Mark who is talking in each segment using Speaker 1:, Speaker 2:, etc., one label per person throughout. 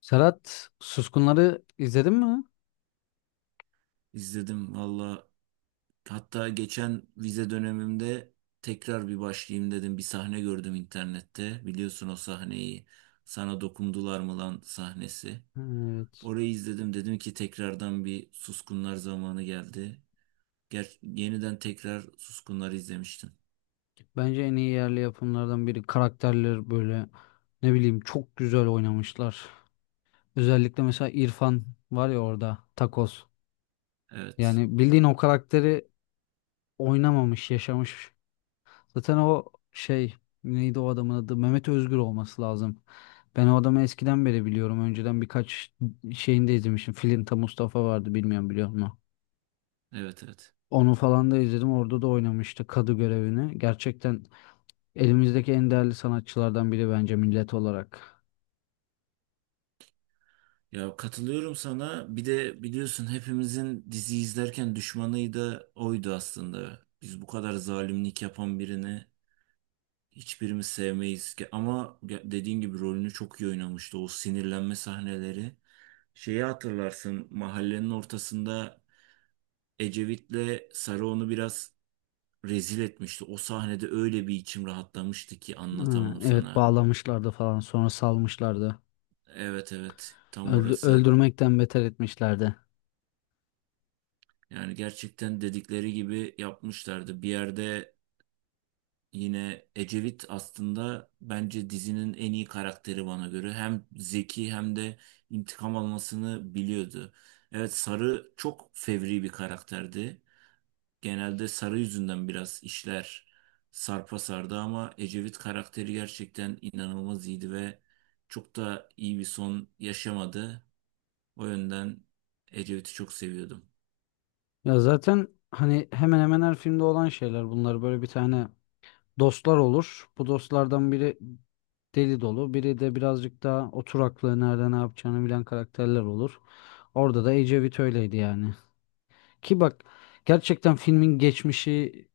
Speaker 1: Serhat, Suskunları izledin mi?
Speaker 2: İzledim valla. Hatta geçen vize dönemimde tekrar bir başlayayım dedim. Bir sahne gördüm internette. Biliyorsun o sahneyi. Sana dokundular mı lan sahnesi.
Speaker 1: Evet.
Speaker 2: Orayı izledim. Dedim ki tekrardan bir Suskunlar zamanı geldi. Ger yeniden tekrar Suskunlar izlemiştim.
Speaker 1: Bence en iyi yerli yapımlardan biri. Karakterler böyle ne bileyim çok güzel oynamışlar. Özellikle mesela İrfan var ya orada Takoz.
Speaker 2: Evet.
Speaker 1: Yani bildiğin o karakteri oynamamış, yaşamış. Zaten o şey neydi o adamın adı? Mehmet Özgür olması lazım. Ben o adamı eskiden beri biliyorum. Önceden birkaç şeyinde izlemişim. Filinta Mustafa vardı, bilmiyorum biliyor musun?
Speaker 2: Evet, evet.
Speaker 1: Onu falan da izledim. Orada da oynamıştı kadı görevini. Gerçekten elimizdeki en değerli sanatçılardan biri bence millet olarak.
Speaker 2: Ya katılıyorum sana. Bir de biliyorsun hepimizin dizi izlerken düşmanı da oydu aslında. Biz bu kadar zalimlik yapan birini hiçbirimiz sevmeyiz ki ama dediğin gibi rolünü çok iyi oynamıştı. O sinirlenme sahneleri. Şeyi hatırlarsın mahallenin ortasında Ecevit'le Sarı onu biraz rezil etmişti. O sahnede öyle bir içim rahatlamıştı ki
Speaker 1: Ha,
Speaker 2: anlatamam
Speaker 1: evet,
Speaker 2: sana.
Speaker 1: bağlamışlardı falan sonra salmışlardı.
Speaker 2: Evet, evet, tam orası.
Speaker 1: Öldürmekten beter etmişlerdi.
Speaker 2: Yani gerçekten dedikleri gibi yapmışlardı. Bir yerde yine Ecevit aslında bence dizinin en iyi karakteri bana göre. Hem zeki hem de intikam almasını biliyordu. Evet, Sarı çok fevri bir karakterdi. Genelde Sarı yüzünden biraz işler sarpa sardı ama Ecevit karakteri gerçekten inanılmaz iyiydi ve çok da iyi bir son yaşamadı. O yönden Ecevit'i çok seviyordum.
Speaker 1: Ya zaten hani hemen hemen her filmde olan şeyler bunlar, böyle bir tane dostlar olur. Bu dostlardan biri deli dolu, biri de birazcık daha oturaklı, nerede ne yapacağını bilen karakterler olur. Orada da Ecevit öyleydi yani. Ki bak, gerçekten filmin geçmişi,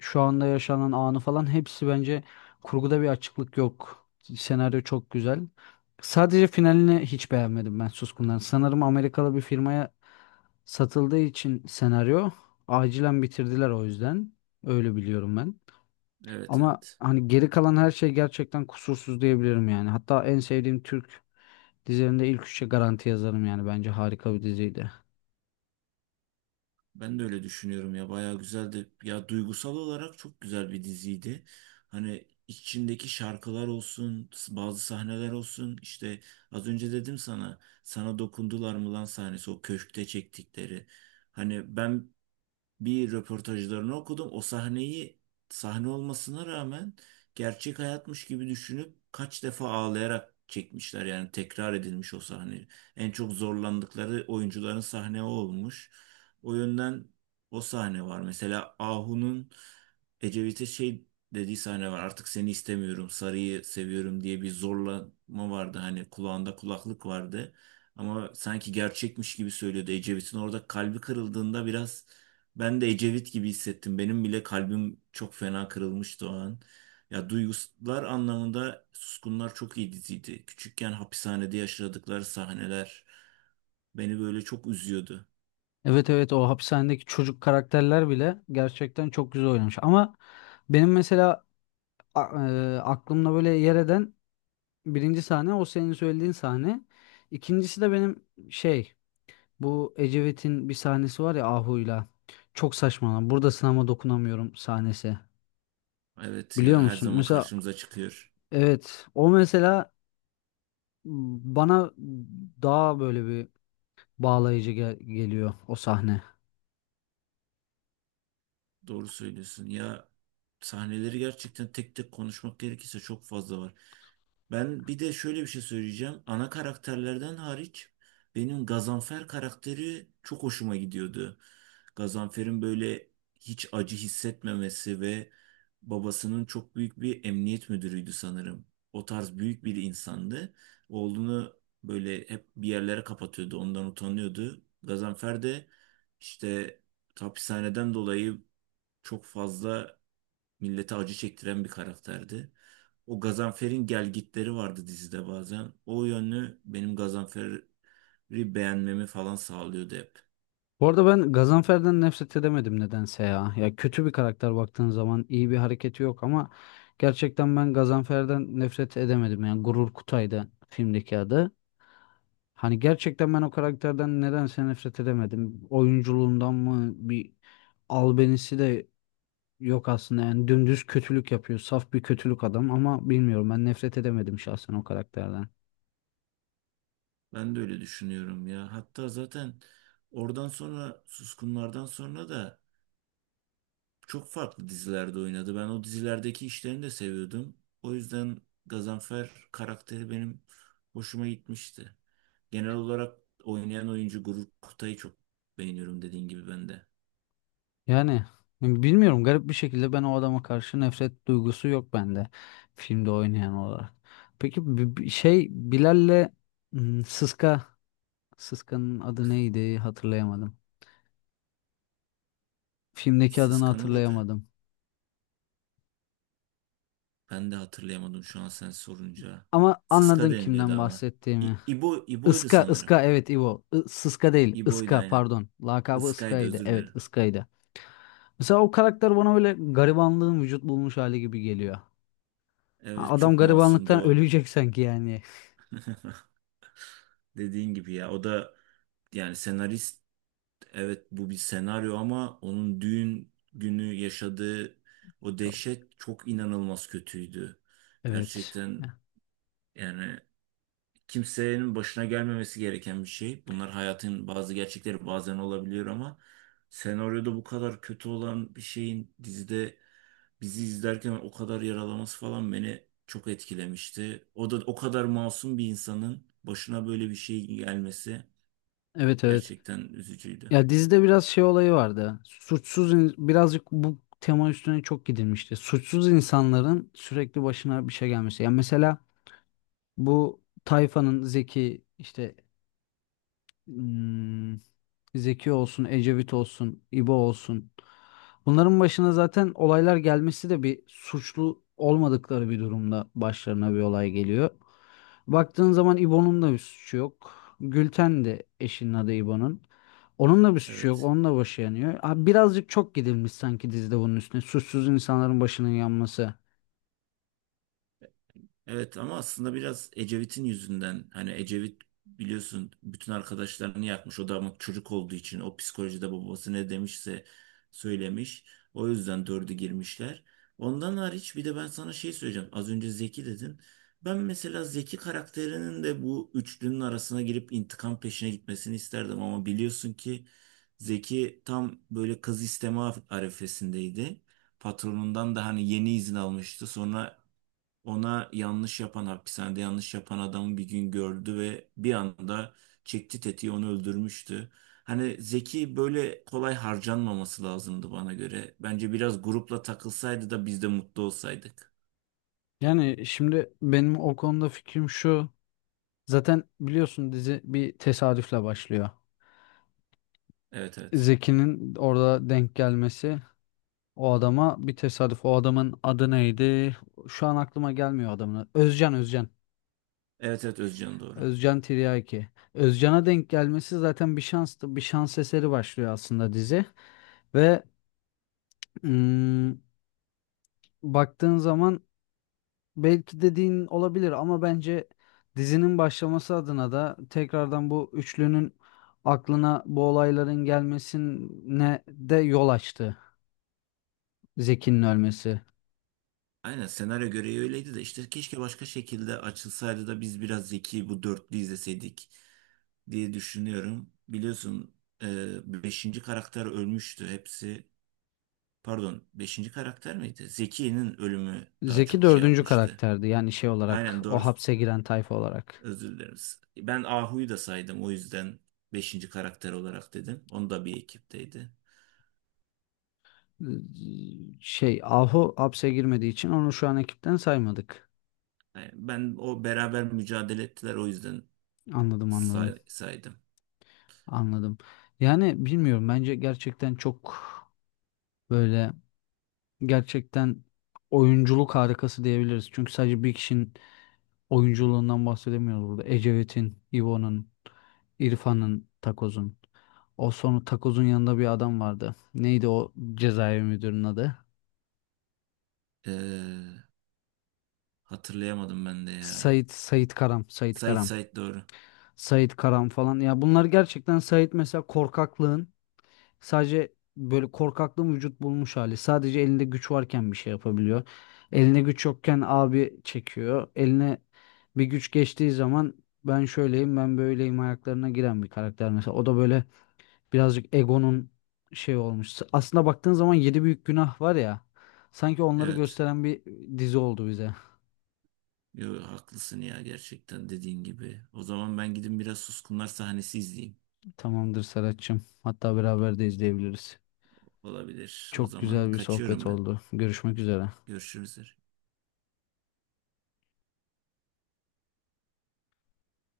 Speaker 1: şu anda yaşanan anı falan, hepsi bence kurguda bir açıklık yok. Senaryo çok güzel. Sadece finalini hiç beğenmedim ben Suskun'dan. Sanırım Amerikalı bir firmaya satıldığı için senaryo acilen bitirdiler o yüzden. Öyle biliyorum ben.
Speaker 2: Evet,
Speaker 1: Ama
Speaker 2: evet.
Speaker 1: hani geri kalan her şey gerçekten kusursuz diyebilirim yani. Hatta en sevdiğim Türk dizilerinde ilk üçe garanti yazarım yani. Bence harika bir diziydi.
Speaker 2: Ben de öyle düşünüyorum ya, bayağı güzeldi. Ya duygusal olarak çok güzel bir diziydi. Hani içindeki şarkılar olsun, bazı sahneler olsun. İşte az önce dedim sana, sana dokundular mı lan sahnesi o köşkte çektikleri. Hani ben bir röportajlarını okudum. O sahneyi, sahne olmasına rağmen gerçek hayatmış gibi düşünüp kaç defa ağlayarak çekmişler. Yani tekrar edilmiş o sahne. En çok zorlandıkları oyuncuların sahne o olmuş. O yönden o sahne var. Mesela Ahu'nun Ecevit'e şey dediği sahne var. Artık seni istemiyorum, sarıyı seviyorum diye bir zorlama vardı. Hani kulağında kulaklık vardı. Ama sanki gerçekmiş gibi söylüyordu. Ecevit'in orada kalbi kırıldığında biraz ben de Ecevit gibi hissettim. Benim bile kalbim çok fena kırılmıştı o an. Ya duygular anlamında Suskunlar çok iyi diziydi. Küçükken hapishanede yaşadıkları sahneler beni böyle çok üzüyordu.
Speaker 1: Evet, evet, o hapishanedeki çocuk karakterler bile gerçekten çok güzel oynamış. Ama benim mesela a- aklımda böyle yer eden birinci sahne o senin söylediğin sahne. İkincisi de benim şey bu Ecevit'in bir sahnesi var ya Ahu'yla. Çok saçma lan. Burada sınama, dokunamıyorum sahnesi.
Speaker 2: Evet
Speaker 1: Biliyor
Speaker 2: ya, her
Speaker 1: musun?
Speaker 2: zaman
Speaker 1: Mesela
Speaker 2: karşımıza çıkıyor.
Speaker 1: evet, o mesela bana daha böyle bir bağlayıcı geliyor o sahne.
Speaker 2: Doğru söylüyorsun. Ya sahneleri gerçekten tek tek konuşmak gerekirse çok fazla var. Ben bir de şöyle bir şey söyleyeceğim. Ana karakterlerden hariç benim Gazanfer karakteri çok hoşuma gidiyordu. Gazanfer'in böyle hiç acı hissetmemesi ve babasının çok büyük bir emniyet müdürüydü sanırım. O tarz büyük bir insandı. Oğlunu böyle hep bir yerlere kapatıyordu, ondan utanıyordu. Gazanfer de işte hapishaneden dolayı çok fazla millete acı çektiren bir karakterdi. O Gazanfer'in gelgitleri vardı dizide bazen. O yönlü benim Gazanfer'i beğenmemi falan sağlıyordu hep.
Speaker 1: Bu arada ben Gazanfer'den nefret edemedim nedense ya. Ya kötü bir karakter, baktığın zaman iyi bir hareketi yok ama gerçekten ben Gazanfer'den nefret edemedim. Yani Gurur Kutay'dı filmdeki adı. Hani gerçekten ben o karakterden nedense nefret edemedim. Oyunculuğundan mı, bir albenisi de yok aslında. Yani dümdüz kötülük yapıyor. Saf bir kötülük adam ama bilmiyorum, ben nefret edemedim şahsen o karakterden.
Speaker 2: Ben de öyle düşünüyorum ya. Hatta zaten oradan sonra, Suskunlardan sonra da çok farklı dizilerde oynadı. Ben o dizilerdeki işlerini de seviyordum. O yüzden Gazanfer karakteri benim hoşuma gitmişti. Genel olarak oynayan oyuncu Gurur Kutay'ı çok beğeniyorum, dediğin gibi ben de.
Speaker 1: Yani bilmiyorum, garip bir şekilde ben o adama karşı nefret duygusu yok bende, filmde oynayan olarak. Peki Bilal'le hmm, Sıska Sıska'nın adı neydi, hatırlayamadım. Filmdeki adını
Speaker 2: Sıska'nın adı
Speaker 1: hatırlayamadım.
Speaker 2: ben de hatırlayamadım şu an sen sorunca.
Speaker 1: Ama
Speaker 2: Sıska
Speaker 1: anladın
Speaker 2: deniliyordu
Speaker 1: kimden
Speaker 2: ama.
Speaker 1: bahsettiğimi.
Speaker 2: İbo, İbo'ydu
Speaker 1: Iska,
Speaker 2: sanırım.
Speaker 1: Iska, evet, İvo. Sıska değil,
Speaker 2: İbo'ydu
Speaker 1: Iska,
Speaker 2: aynen.
Speaker 1: pardon. Lakabı
Speaker 2: Iskay'dı,
Speaker 1: Iska'ydı.
Speaker 2: özür
Speaker 1: Evet,
Speaker 2: dilerim.
Speaker 1: Iska'ydı. Mesela o karakter bana böyle garibanlığın vücut bulmuş hali gibi geliyor. Ha,
Speaker 2: Evet,
Speaker 1: adam
Speaker 2: çok
Speaker 1: garibanlıktan
Speaker 2: masumdu o.
Speaker 1: ölecek sanki yani.
Speaker 2: Dediğin gibi ya, o da yani senarist, evet bu bir senaryo ama onun düğün günü yaşadığı o
Speaker 1: Çok.
Speaker 2: dehşet çok inanılmaz kötüydü.
Speaker 1: Evet.
Speaker 2: Gerçekten yani kimsenin başına gelmemesi gereken bir şey. Bunlar hayatın bazı gerçekleri, bazen olabiliyor ama senaryoda bu kadar kötü olan bir şeyin dizide bizi izlerken o kadar yaralaması falan beni çok etkilemişti. O da o kadar masum bir insanın başına böyle bir şey gelmesi.
Speaker 1: Evet, evet.
Speaker 2: Gerçekten üzücüydü.
Speaker 1: Ya dizide biraz şey olayı vardı. Suçsuz birazcık bu tema üstüne çok gidilmişti. Suçsuz insanların sürekli başına bir şey gelmesi. Yani mesela bu tayfanın Zeki işte, Hmm, Zeki olsun, Ecevit olsun, İbo olsun. Bunların başına zaten olaylar gelmesi de, bir suçlu olmadıkları bir durumda başlarına bir olay geliyor. Baktığın zaman İbo'nun da bir suçu yok. Gülten de, eşinin adı İbo'nun. Onun da bir suçu yok.
Speaker 2: Evet.
Speaker 1: Onun da başı yanıyor. Abi birazcık çok gidilmiş sanki dizide bunun üstüne. Suçsuz insanların başının yanması.
Speaker 2: Evet ama aslında biraz Ecevit'in yüzünden, hani Ecevit biliyorsun bütün arkadaşlarını yakmış. O da ama çocuk olduğu için o psikolojide babası ne demişse söylemiş. O yüzden dördü girmişler. Ondan hariç bir de ben sana şey söyleyeceğim. Az önce Zeki dedin. Ben mesela Zeki karakterinin de bu üçlünün arasına girip intikam peşine gitmesini isterdim ama biliyorsun ki Zeki tam böyle kız isteme arifesindeydi, patronundan da hani yeni izin almıştı. Sonra ona yanlış yapan, hapishanede yanlış yapan adamı bir gün gördü ve bir anda çekti tetiği, onu öldürmüştü. Hani Zeki böyle kolay harcanmaması lazımdı bana göre. Bence biraz grupla takılsaydı da biz de mutlu olsaydık.
Speaker 1: Yani şimdi benim o konuda fikrim şu. Zaten biliyorsun dizi bir tesadüfle başlıyor.
Speaker 2: Evet, evet.
Speaker 1: Zeki'nin orada denk gelmesi o adama bir tesadüf. O adamın adı neydi? Şu an aklıma gelmiyor adamın adı. Özcan, Özcan.
Speaker 2: Evet, evet, Özcan doğru.
Speaker 1: Özcan Tiryaki. Özcan'a denk gelmesi zaten bir şanstı, bir şans eseri başlıyor aslında dizi. Ve mm, baktığın zaman belki dediğin olabilir ama bence dizinin başlaması adına da, tekrardan bu üçlünün aklına bu olayların gelmesine de yol açtı Zeki'nin ölmesi.
Speaker 2: Aynen senaryo gereği öyleydi de işte keşke başka şekilde açılsaydı da biz biraz Zeki bu dörtlü izleseydik diye düşünüyorum. Biliyorsun, beşinci karakter ölmüştü hepsi. Pardon, beşinci karakter miydi? Zeki'nin ölümü daha
Speaker 1: Zeki
Speaker 2: çok şey
Speaker 1: dördüncü
Speaker 2: yapmıştı.
Speaker 1: karakterdi yani, şey olarak,
Speaker 2: Aynen
Speaker 1: o
Speaker 2: doğru.
Speaker 1: hapse giren tayfa olarak.
Speaker 2: Özür dileriz. Ben Ahu'yu da saydım. O yüzden beşinci karakter olarak dedim. Onu da bir ekipteydi.
Speaker 1: Ee, Ahu hapse girmediği için onu şu an ekipten saymadık.
Speaker 2: Yani ben o beraber mücadele ettiler. O yüzden
Speaker 1: Anladım, anladım,
Speaker 2: saydım.
Speaker 1: anladım. Yani bilmiyorum, bence gerçekten çok böyle, gerçekten oyunculuk harikası diyebiliriz. Çünkü sadece bir kişinin oyunculuğundan bahsedemiyoruz burada. Ecevit'in, İvo'nun, İrfan'ın, Takoz'un. O sonu, Takoz'un yanında bir adam vardı. Neydi o cezaevi müdürünün adı?
Speaker 2: Ee, hatırlayamadım ben de ya.
Speaker 1: Sait, Sait Karam, Sait
Speaker 2: Sait,
Speaker 1: Karam,
Speaker 2: Sait doğru.
Speaker 1: Sait Karam falan. Ya bunlar gerçekten, Sait mesela korkaklığın, sadece böyle korkaklığın vücut bulmuş hali. Sadece elinde güç varken bir şey yapabiliyor. Eline güç yokken abi çekiyor. Eline bir güç geçtiği zaman ben şöyleyim, ben böyleyim ayaklarına giren bir karakter mesela. O da böyle birazcık egonun şey olmuş. Aslında baktığın zaman yedi büyük günah var ya. Sanki onları
Speaker 2: Evet.
Speaker 1: gösteren bir dizi oldu bize.
Speaker 2: Yo, haklısın ya, gerçekten dediğin gibi. O zaman ben gidin biraz Suskunlar sahnesi izleyeyim.
Speaker 1: Tamamdır Serhat'cığım. Hatta beraber de izleyebiliriz.
Speaker 2: Olabilir. O
Speaker 1: Çok
Speaker 2: zaman
Speaker 1: güzel bir sohbet
Speaker 2: kaçıyorum ben.
Speaker 1: oldu. Görüşmek üzere.
Speaker 2: Görüşürüz.